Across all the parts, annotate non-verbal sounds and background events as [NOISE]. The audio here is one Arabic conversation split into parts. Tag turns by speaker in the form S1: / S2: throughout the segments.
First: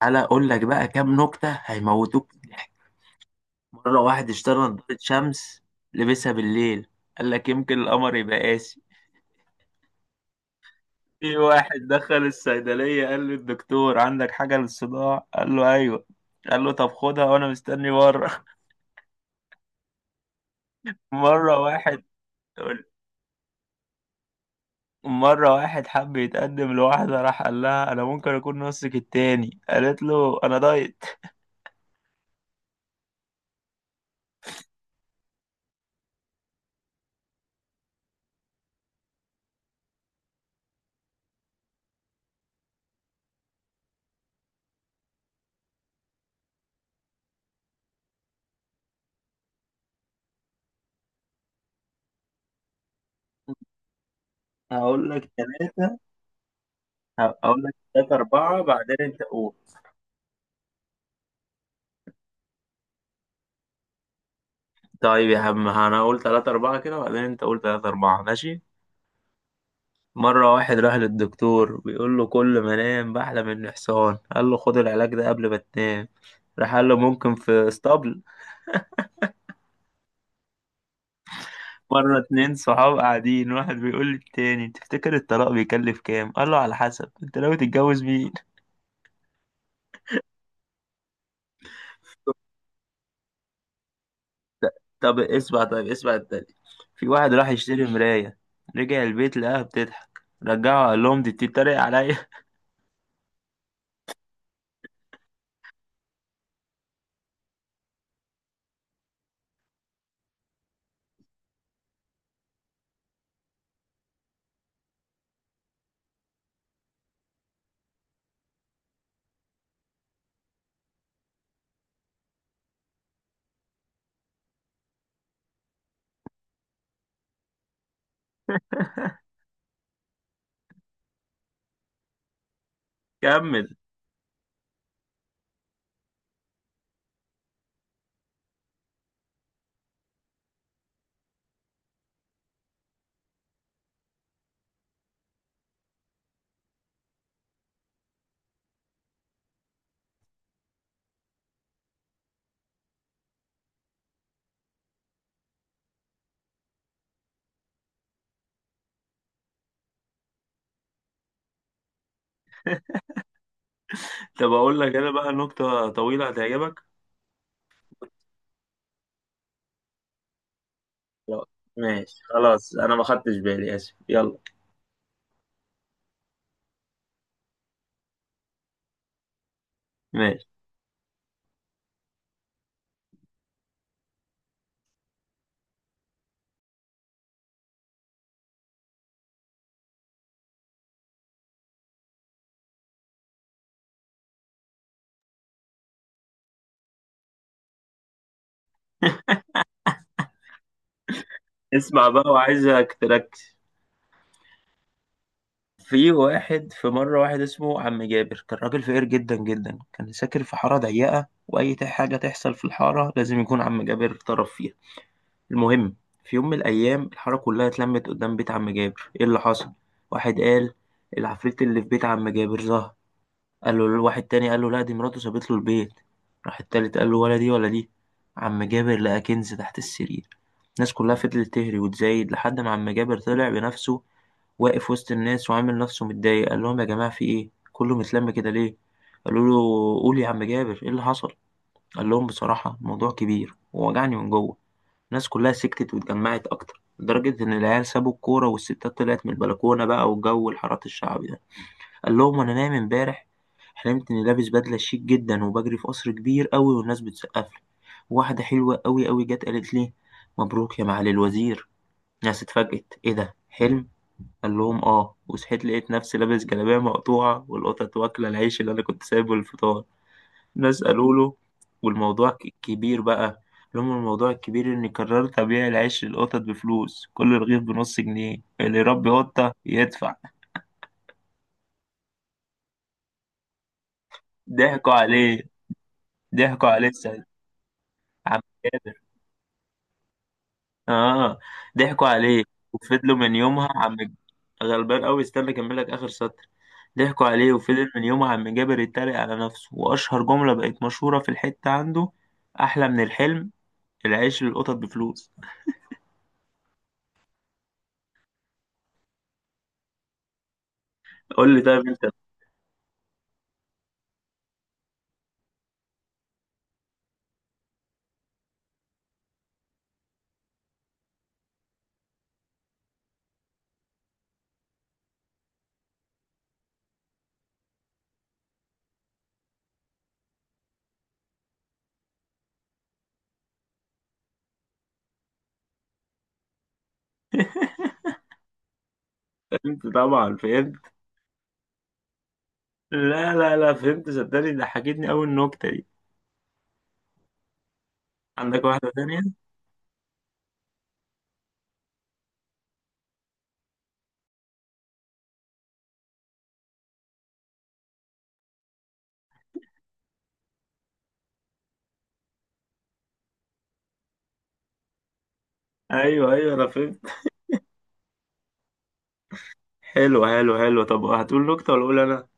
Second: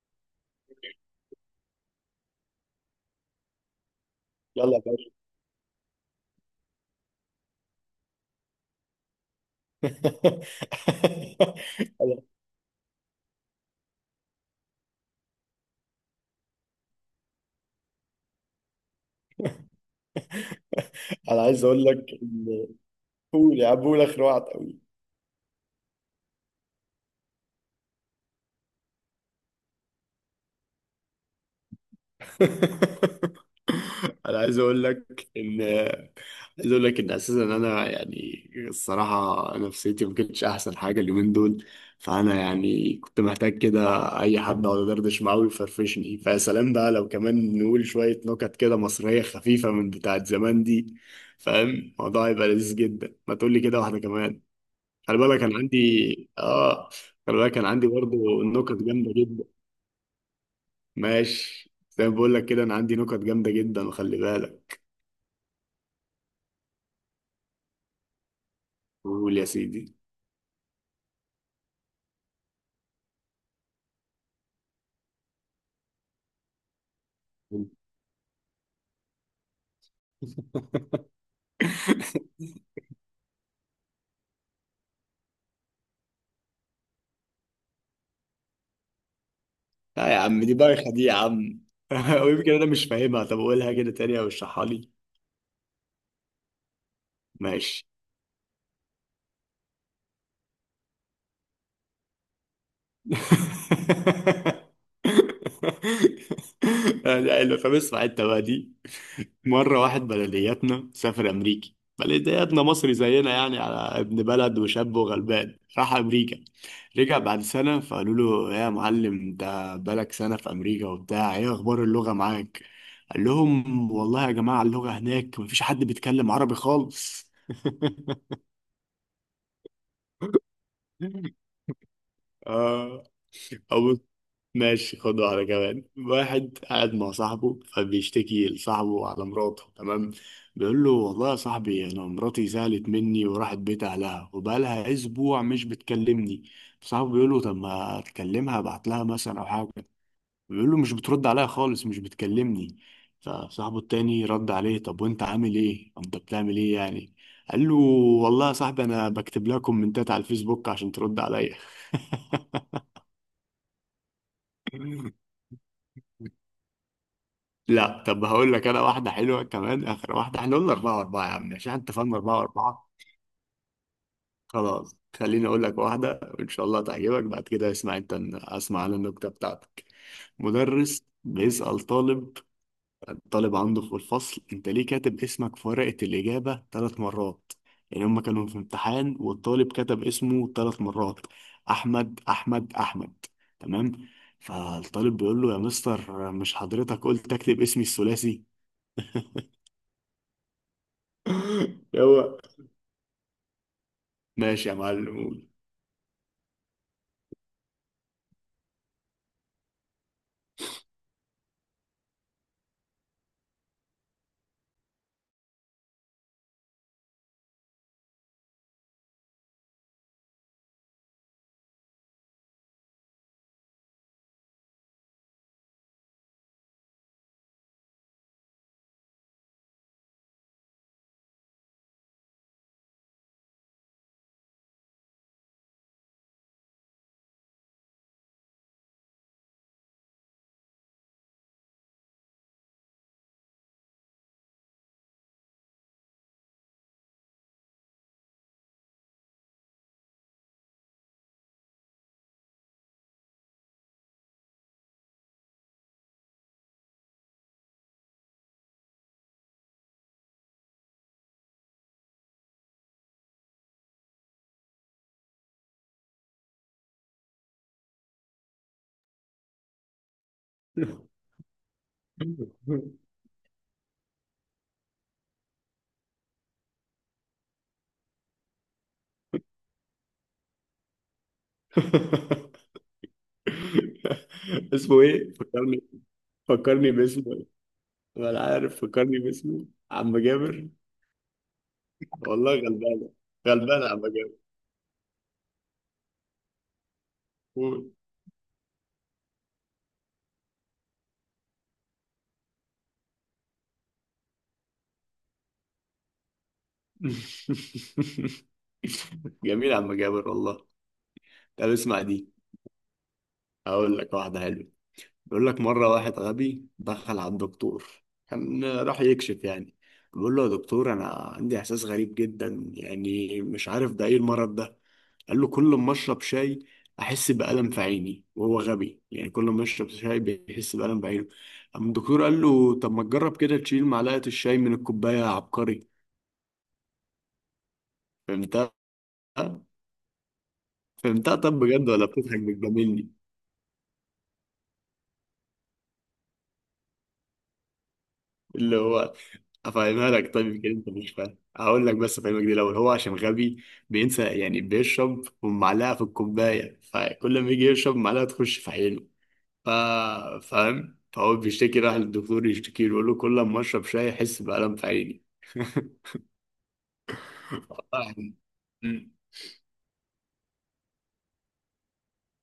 S1: تعالى اقول لك بقى كام نكته هيموتوك من الضحك. مره واحد اشترى
S2: يلا يا
S1: نظاره
S2: باشا.
S1: شمس، لبسها بالليل، قال لك يمكن القمر يبقى قاسي.
S2: [LAUGHS]
S1: في واحد دخل
S2: انا
S1: الصيدليه، قال له الدكتور عندك حاجه للصداع؟ قال له ايوه. قال له طب خدها وانا مستني بره. [LAUGHS]
S2: أنا
S1: مره
S2: عايز اقول
S1: واحد،
S2: لك ان، قول يا عم، قول اخر واحد قوي.
S1: مرة واحد حب يتقدم لواحدة، راح قال لها أنا ممكن أكون نصك التاني، قالت له أنا دايت.
S2: [LAUGHS] انا عايز اقول لك ان عايز اقول لك ان اساسا انا يعني الصراحه نفسيتي ما كانتش احسن حاجه اليومين دول. فانا يعني كنت محتاج كده اي حد اقعد ادردش معاه ويفرفشني. فيا سلام بقى لو كمان نقول شويه نكت كده مصريه خفيفه من بتاعت زمان دي. فاهم الموضوع هيبقى لذيذ جدا، ما تقول لي كده واحده كمان.
S1: هقول
S2: خلي
S1: لك
S2: بالك كان
S1: ثلاثة،
S2: عندي اه خلي بالك
S1: هقول
S2: كان
S1: لك
S2: عندي
S1: ثلاثة
S2: برضه
S1: أربعة
S2: نكت
S1: بعدين
S2: جامده
S1: أنت
S2: جدا.
S1: قول.
S2: ماشي، زي ما بقول لك كده، انا عندي نكت جامده جدا، وخلي بالك.
S1: طيب يا عم انا اقول تلاتة اربعة كده وبعدين انت قول تلاتة اربعة، ماشي.
S2: قول يا سيدي.
S1: مرة واحد راح للدكتور، بيقول له كل ما انام بحلم اني حصان، قال له خد العلاج ده قبل ما تنام، راح قال له ممكن في
S2: [LAUGHS]
S1: اسطبل؟ مرة اتنين صحاب قاعدين، واحد بيقول للتاني تفتكر الطلاق بيكلف كام؟ قال له على حسب انت ناوي تتجوز مين.
S2: لا يا عم، دي بايخه دي يا عم. [LAUGHS] ويمكن انا مش فاهمها، طب قولها كده تاني او اشرحها لي.
S1: طب اسمع، طيب اسمع التاني. في واحد راح يشتري
S2: ماشي.
S1: مراية، رجع البيت لقاها بتضحك، رجعه قال لهم دي بتتريق عليا. [LAUGHS]
S2: [LAUGHS] لا لا، فبسمع انت بقى دي. مرة واحد بلدياتنا سافر أمريكي، بلدياتنا مصري زينا يعني، على ابن بلد وشاب وغلبان راح أمريكا. رجع بعد سنة فقالوا له يا معلم أنت بقالك سنة في أمريكا وبتاع، إيه أخبار اللغة معاك؟ قال لهم والله يا جماعة اللغة هناك مفيش حد بيتكلم عربي خالص. [LAUGHS] آه.
S1: كمل.
S2: ماشي، خد واحدة كمان. واحد قاعد مع صاحبه فبيشتكي لصاحبه على مراته. تمام. بيقول له والله يا صاحبي أنا مراتي زعلت مني وراحت بيت أهلها وبقالها أسبوع مش بتكلمني. صاحبه بيقول له طب ما أكلمها، أبعت لها مثلا أو حاجة. بيقول له مش بترد عليا خالص، مش بتكلمني. فصاحبه التاني رد عليه طب وأنت عامل إيه؟ أنت بتعمل إيه يعني؟ قال له والله يا صاحبي أنا بكتب لها كومنتات على الفيسبوك عشان ترد عليا.
S1: طب اقول لك انا بقى نكتة طويلة
S2: [LAUGHS]
S1: هتعجبك.
S2: لا طب هقول لك انا واحده حلوه كمان، اخر واحده. احنا قلنا اربعه واربعه يا
S1: خلاص،
S2: عم عشان انت فاهم
S1: ماشي
S2: اربعه
S1: خلاص
S2: واربعه.
S1: انا ما خدتش بالي، اسف، يلا.
S2: خلاص خليني اقول لك واحده وان شاء الله تعجبك، بعد كده اسمع انت، اسمع على النكته بتاعتك.
S1: ماشي.
S2: مدرس بيسأل طالب، الطالب عنده في الفصل، انت ليه كاتب اسمك في ورقه الاجابه ثلاث مرات؟ يعني هما كانوا في امتحان والطالب كتب اسمه ثلاث مرات، احمد احمد احمد، تمام. فالطالب بيقول له يا مستر مش حضرتك قلت اكتب اسمي الثلاثي؟ [LAUGHS] [LAUGHS]
S1: اسمع بقى
S2: هو
S1: وعايزك تركز.
S2: ماشي يا معلم قول.
S1: في واحد، في مرة واحد اسمه عم جابر، كان راجل فقير جدا جدا، كان ساكن في حارة ضيقة، وأي حاجة تحصل في الحارة لازم يكون عم جابر طرف فيها. المهم، في يوم من الأيام الحارة كلها اتلمت قدام بيت عم جابر. إيه اللي حصل؟ واحد قال العفريت اللي في بيت عم جابر ظهر، قال له الواحد تاني قال له لا دي مراته سابت له البيت، راح التالت قال له ولا دي ولا دي، عم جابر لقى كنز تحت السرير. الناس كلها فضلت تهري وتزايد لحد ما عم جابر طلع بنفسه، واقف وسط الناس وعامل نفسه متضايق، قال لهم يا جماعة في ايه كله متلم كده ليه؟ قالوا له قول يا عم جابر ايه اللي حصل. قال لهم بصراحة الموضوع كبير ووجعني من جوه. الناس كلها سكتت واتجمعت اكتر، لدرجة ان العيال سابوا الكورة والستات طلعت من البلكونة بقى، والجو الحارات الشعبي ده. قال لهم انا نايم امبارح حلمت اني لابس بدله شيك جدا وبجري في قصر كبير قوي والناس بتسقف لي، واحده حلوه قوي قوي جت قالت لي مبروك يا معالي الوزير. الناس اتفاجئت، ايه ده حلم؟ قال لهم اه، وصحيت لقيت نفسي لابس جلابيه مقطوعه والقطط واكله العيش اللي انا كنت سايبه للفطار. الناس قالوا
S2: [LAUGHS]
S1: له والموضوع كبير بقى. قال لهم الموضوع الكبير اني قررت ابيع العيش للقطط بفلوس، كل رغيف بنص جنيه، اللي يربي قطه يدفع. ضحكوا
S2: اسمه ايه
S1: عليه.
S2: فكرني،
S1: ضحكوا
S2: فكرني
S1: عليه.
S2: باسمه، ولا
S1: عم
S2: عارف
S1: جابر.
S2: فكرني باسمه. عم جابر.
S1: اه. ضحكوا عليه
S2: والله غلبانه،
S1: وفضلوا من يومها
S2: غلبانه
S1: عم.
S2: عم جابر.
S1: غلبان قوي، استنى اكمل لك اخر سطر. ضحكوا عليه
S2: قول.
S1: وفضل من يومها عم جابر يتريق على نفسه، واشهر جملة بقت مشهورة في الحتة عنده، احلى من الحلم، العيش للقطط بفلوس.
S2: [LAUGHS] جميل يا عم جابر والله.
S1: قول لي
S2: طب
S1: طيب
S2: اسمع
S1: انت.
S2: دي، هقول لك واحده حلوه. بيقول لك مرة واحد غبي دخل على الدكتور، كان راح يكشف يعني. بيقول له يا دكتور أنا عندي إحساس غريب جدا، يعني مش عارف ده إيه المرض ده. قال له كل ما أشرب شاي أحس بألم في عيني. وهو غبي يعني كل ما يشرب شاي بيحس بألم في عينه. أما الدكتور قال له طب ما تجرب كده تشيل معلقة الشاي من الكوباية يا عبقري.
S1: [LAUGHS]
S2: فهمتها؟
S1: فهمت، طبعا فهمت.
S2: فهمتها، طب بجد ولا بتضحك بتجاملني؟
S1: لا لا لا فهمت، صدقني ضحكتني قوي النكتة دي. عندك
S2: اللي
S1: واحدة
S2: هو،
S1: تانية؟
S2: افهمها لك، طيب يمكن انت مش فاهم، هقول لك بس افهمك دي الاول. هو عشان غبي بينسى، يعني بيشرب ومعلقه في الكوبايه، فكل ما يجي يشرب معلقه تخش في عينه. ف... فاهم، فهو بيشتكي، راح للدكتور يشتكي له يقول له كل ما اشرب شاي احس بألم في عيني. [LAUGHS]
S1: ايوه ايوه انا فهمت.
S2: والله. أمم.
S1: حلو حلو حلو، طب هتقول نكتة ولا اقول انا؟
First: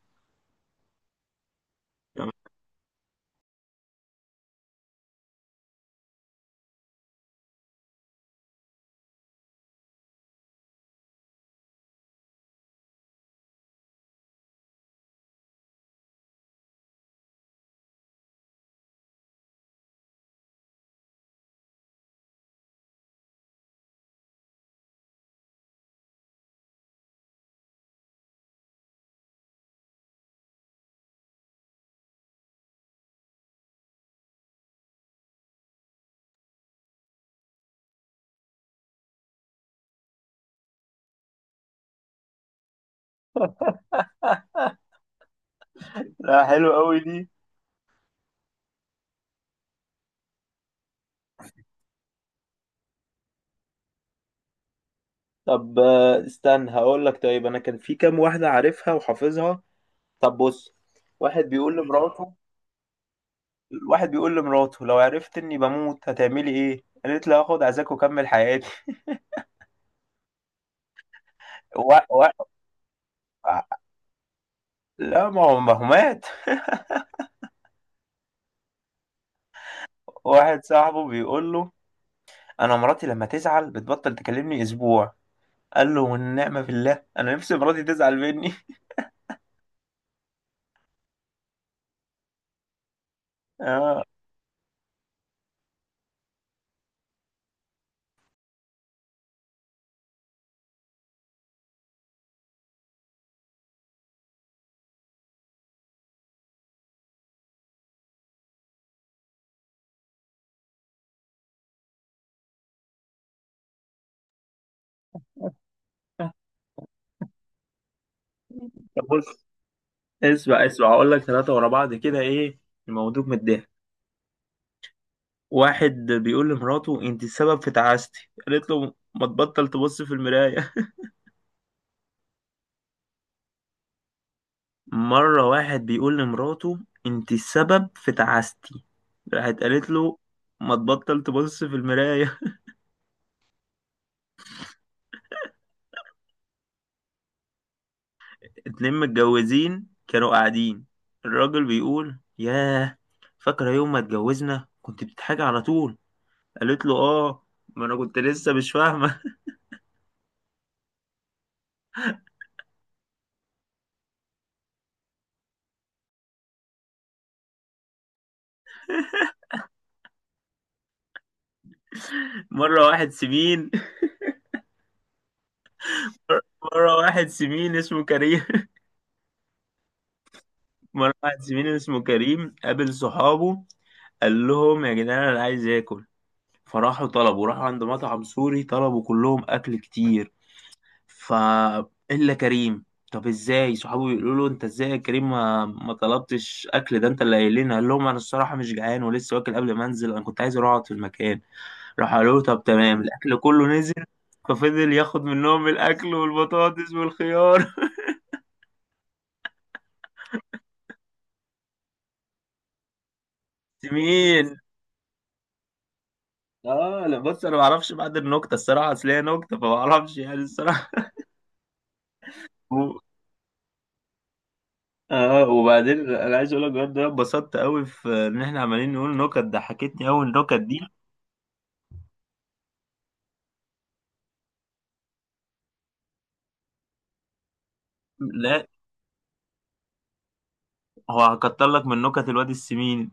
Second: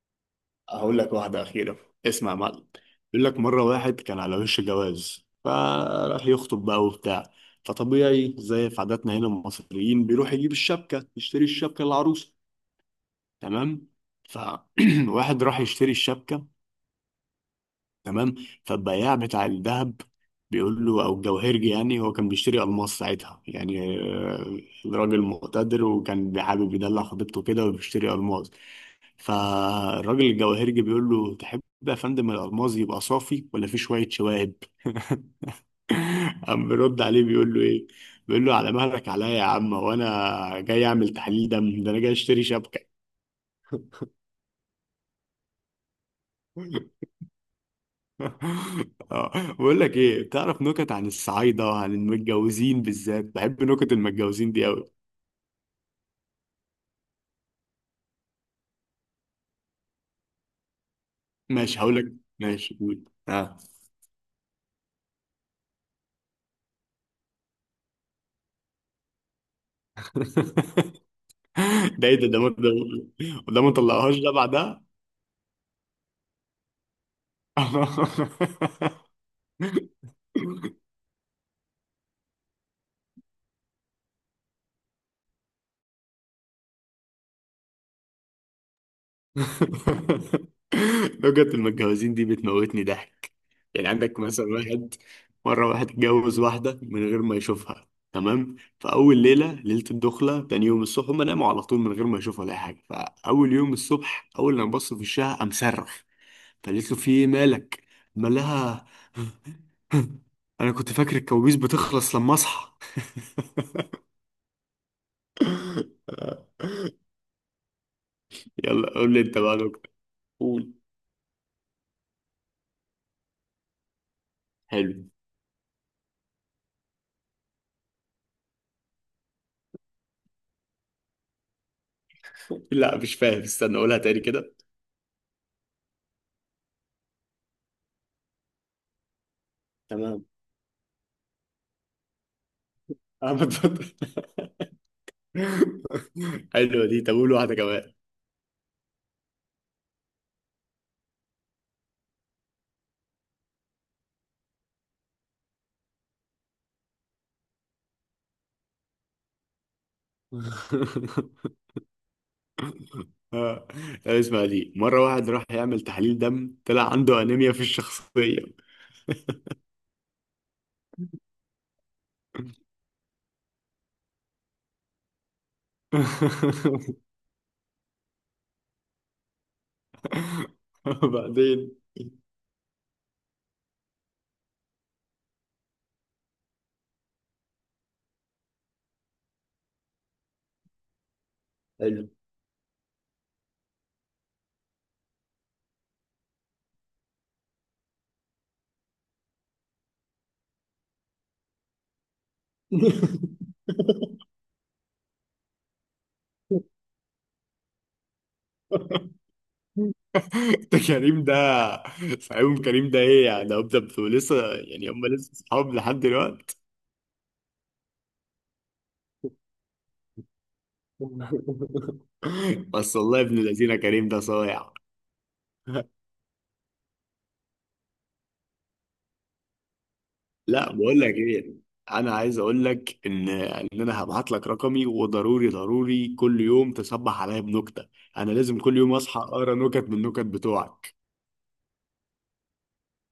S2: هقول لك واحده اخيره، اسمع
S1: تمام.
S2: يا معلم. يقول لك مره واحد كان على وش جواز، فراح يخطب بقى وبتاع. فطبيعي زي في عاداتنا هنا المصريين بيروح يجيب الشبكه، يشتري الشبكه للعروسه، تمام. فواحد [CLEARS THROAT] راح يشتري الشبكة، تمام. فالبياع بتاع الذهب بيقول له، او الجوهرجي يعني، هو كان بيشتري الماس ساعتها يعني، آه، راجل مقتدر وكان حابب يدلع خطيبته كده وبيشتري الماس. فالراجل الجوهرجي بيقول له تحب يا فندم الالماس يبقى صافي ولا فيه شوية شوائب؟ [LAUGHS] قام بيرد عليه بيقول له ايه، بيقول له على مهلك عليا يا عم، وانا جاي اعمل تحليل دم؟ ده انا جاي اشتري شبكة.
S1: لا حلو
S2: [LAUGHS]
S1: قوي دي.
S2: [LAUGHS] آه، بقول لك ايه، تعرف نكت عن الصعايده وعن المتجوزين؟ بالذات بحب نكت المتجوزين دي قوي.
S1: طب استنى، هقول لك، طيب انا كان في كام واحده عارفها وحافظها. طب بص، واحد بيقول
S2: ماشي هقول لك.
S1: لمراته،
S2: ماشي قول اه.
S1: واحد بيقول لمراته لو عرفت اني بموت هتعملي ايه؟ قالت له هاخد عزاك واكمل حياتي. [LAUGHS]
S2: [LAUGHS]
S1: و...
S2: ده ايه ده
S1: و...
S2: ده ما- ده ما- ده ما طلعهاش ده بعدها.
S1: لا ما هو، ما هو مات. [LAUGHS] واحد
S2: [LAUGHS]
S1: صاحبه بيقول له انا مراتي لما تزعل بتبطل تكلمني اسبوع، قال له والنعمه بالله، [LAUGHS] انا نفسي مراتي تزعل مني. [LAUGHS]
S2: [LAUGHS] لغة المتجوزين دي بتموتني ضحك. يعني
S1: اه.
S2: عندك مثلا واحد، مرة واحد اتجوز واحدة من غير ما يشوفها، تمام. فأول ليلة، ليلة الدخلة، تاني يوم الصبح، هما ناموا على طول من غير ما يشوفوا ولا أي حاجة. فأول يوم الصبح، أول لما بص في وشها قام صرخ. فقالت له في إيه مالك؟ قال لها [LAUGHS] أنا كنت فاكر الكوابيس بتخلص لما أصحى. [LAUGHS] يلا
S1: طب
S2: قول لي أنت
S1: بص،
S2: بقى نكتة.
S1: اسمع
S2: قول.
S1: اسمع هقول لك ثلاثه ورا بعض كده، ايه الموضوع متضايق.
S2: حلو.
S1: واحد بيقول لمراته انت السبب في تعاستي، قالت له ما تبطل تبص في المراية.
S2: لا مش فاهم، استنى أقولها تاني كده.
S1: [LAUGHS] مرة واحد بيقول لمراته انت السبب في تعاستي، راحت قالت له
S2: تمام.
S1: ما تبطل تبص في المراية.
S2: انا بتفضل. [LAUGHS] حلوه دي، طب قول واحده كمان.
S1: [LAUGHS] اتنين متجوزين كانوا قاعدين، الراجل بيقول ياه، فاكرة يوم ما اتجوزنا كنت بتضحكي على طول؟ قالت له اه، ما انا كنت لسه مش فاهمة.
S2: [LAUGHS] آه. طب اسمع دي، مره واحد راح يعمل تحليل دم طلع عنده انيميا في الشخصيه.
S1: [LAUGHS] مرة واحد سمين، مرة واحد سمين اسمه كريم،
S2: [LAUGHS]
S1: مرة واحد زميلي
S2: وبعدين.
S1: اسمه كريم قابل صحابه، قال لهم يا جدعان أنا عايز آكل، فراحوا طلبوا، راحوا عند مطعم سوري، طلبوا كلهم أكل كتير، ف...
S2: حلو.
S1: إلا كريم. طب إزاي؟ صحابه بيقولوا له أنت إزاي يا كريم ما طلبتش أكل ده أنت اللي قايل لنا؟ قال لهم أنا الصراحة مش جعان ولسه واكل قبل ما أنزل، أنا كنت عايز أروح أقعد في المكان. راح قالوا له طب تمام. الأكل كله نزل، ففضل ياخد منهم الأكل والبطاطس والخيار.
S2: ده كريم ده، فاهم كريم ده ايه يعني؟ ده
S1: [LAUGHS]
S2: بتبقوا لسه
S1: مين؟
S2: يعني، هم لسه اصحاب لحد دلوقتي؟
S1: اه لا بص انا ما اعرفش بعد النكته الصراحه، اصل هي نكته فما اعرفش يعني الصراحه.
S2: [LAUGHS]
S1: و...
S2: بس والله ابن الذين كريم ده صايع.
S1: اه وبعدين انا عايز اقول لك بجد أنا اتبسطت قوي في ان احنا عمالين نقول نكت، ضحكتني قوي النكت
S2: لا
S1: دي.
S2: بقول لك ايه، انا عايز اقول لك ان انا هبعت لك رقمي، وضروري ضروري كل يوم تصبح عليا بنكته. انا لازم
S1: لا،
S2: كل يوم اصحى اقرا نكت من النكت بتوعك.
S1: هو هكتر لك من نكت الواد السمين.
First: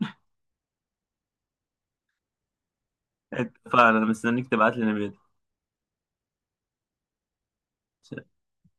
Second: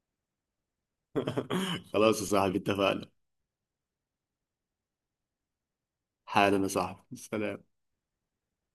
S2: [LAUGHS] خلاص يا صاحبي اتفقنا.
S1: [LAUGHS] فانا مستنيك تبعت لي نبات.
S2: حالا يا صاحبي سلام.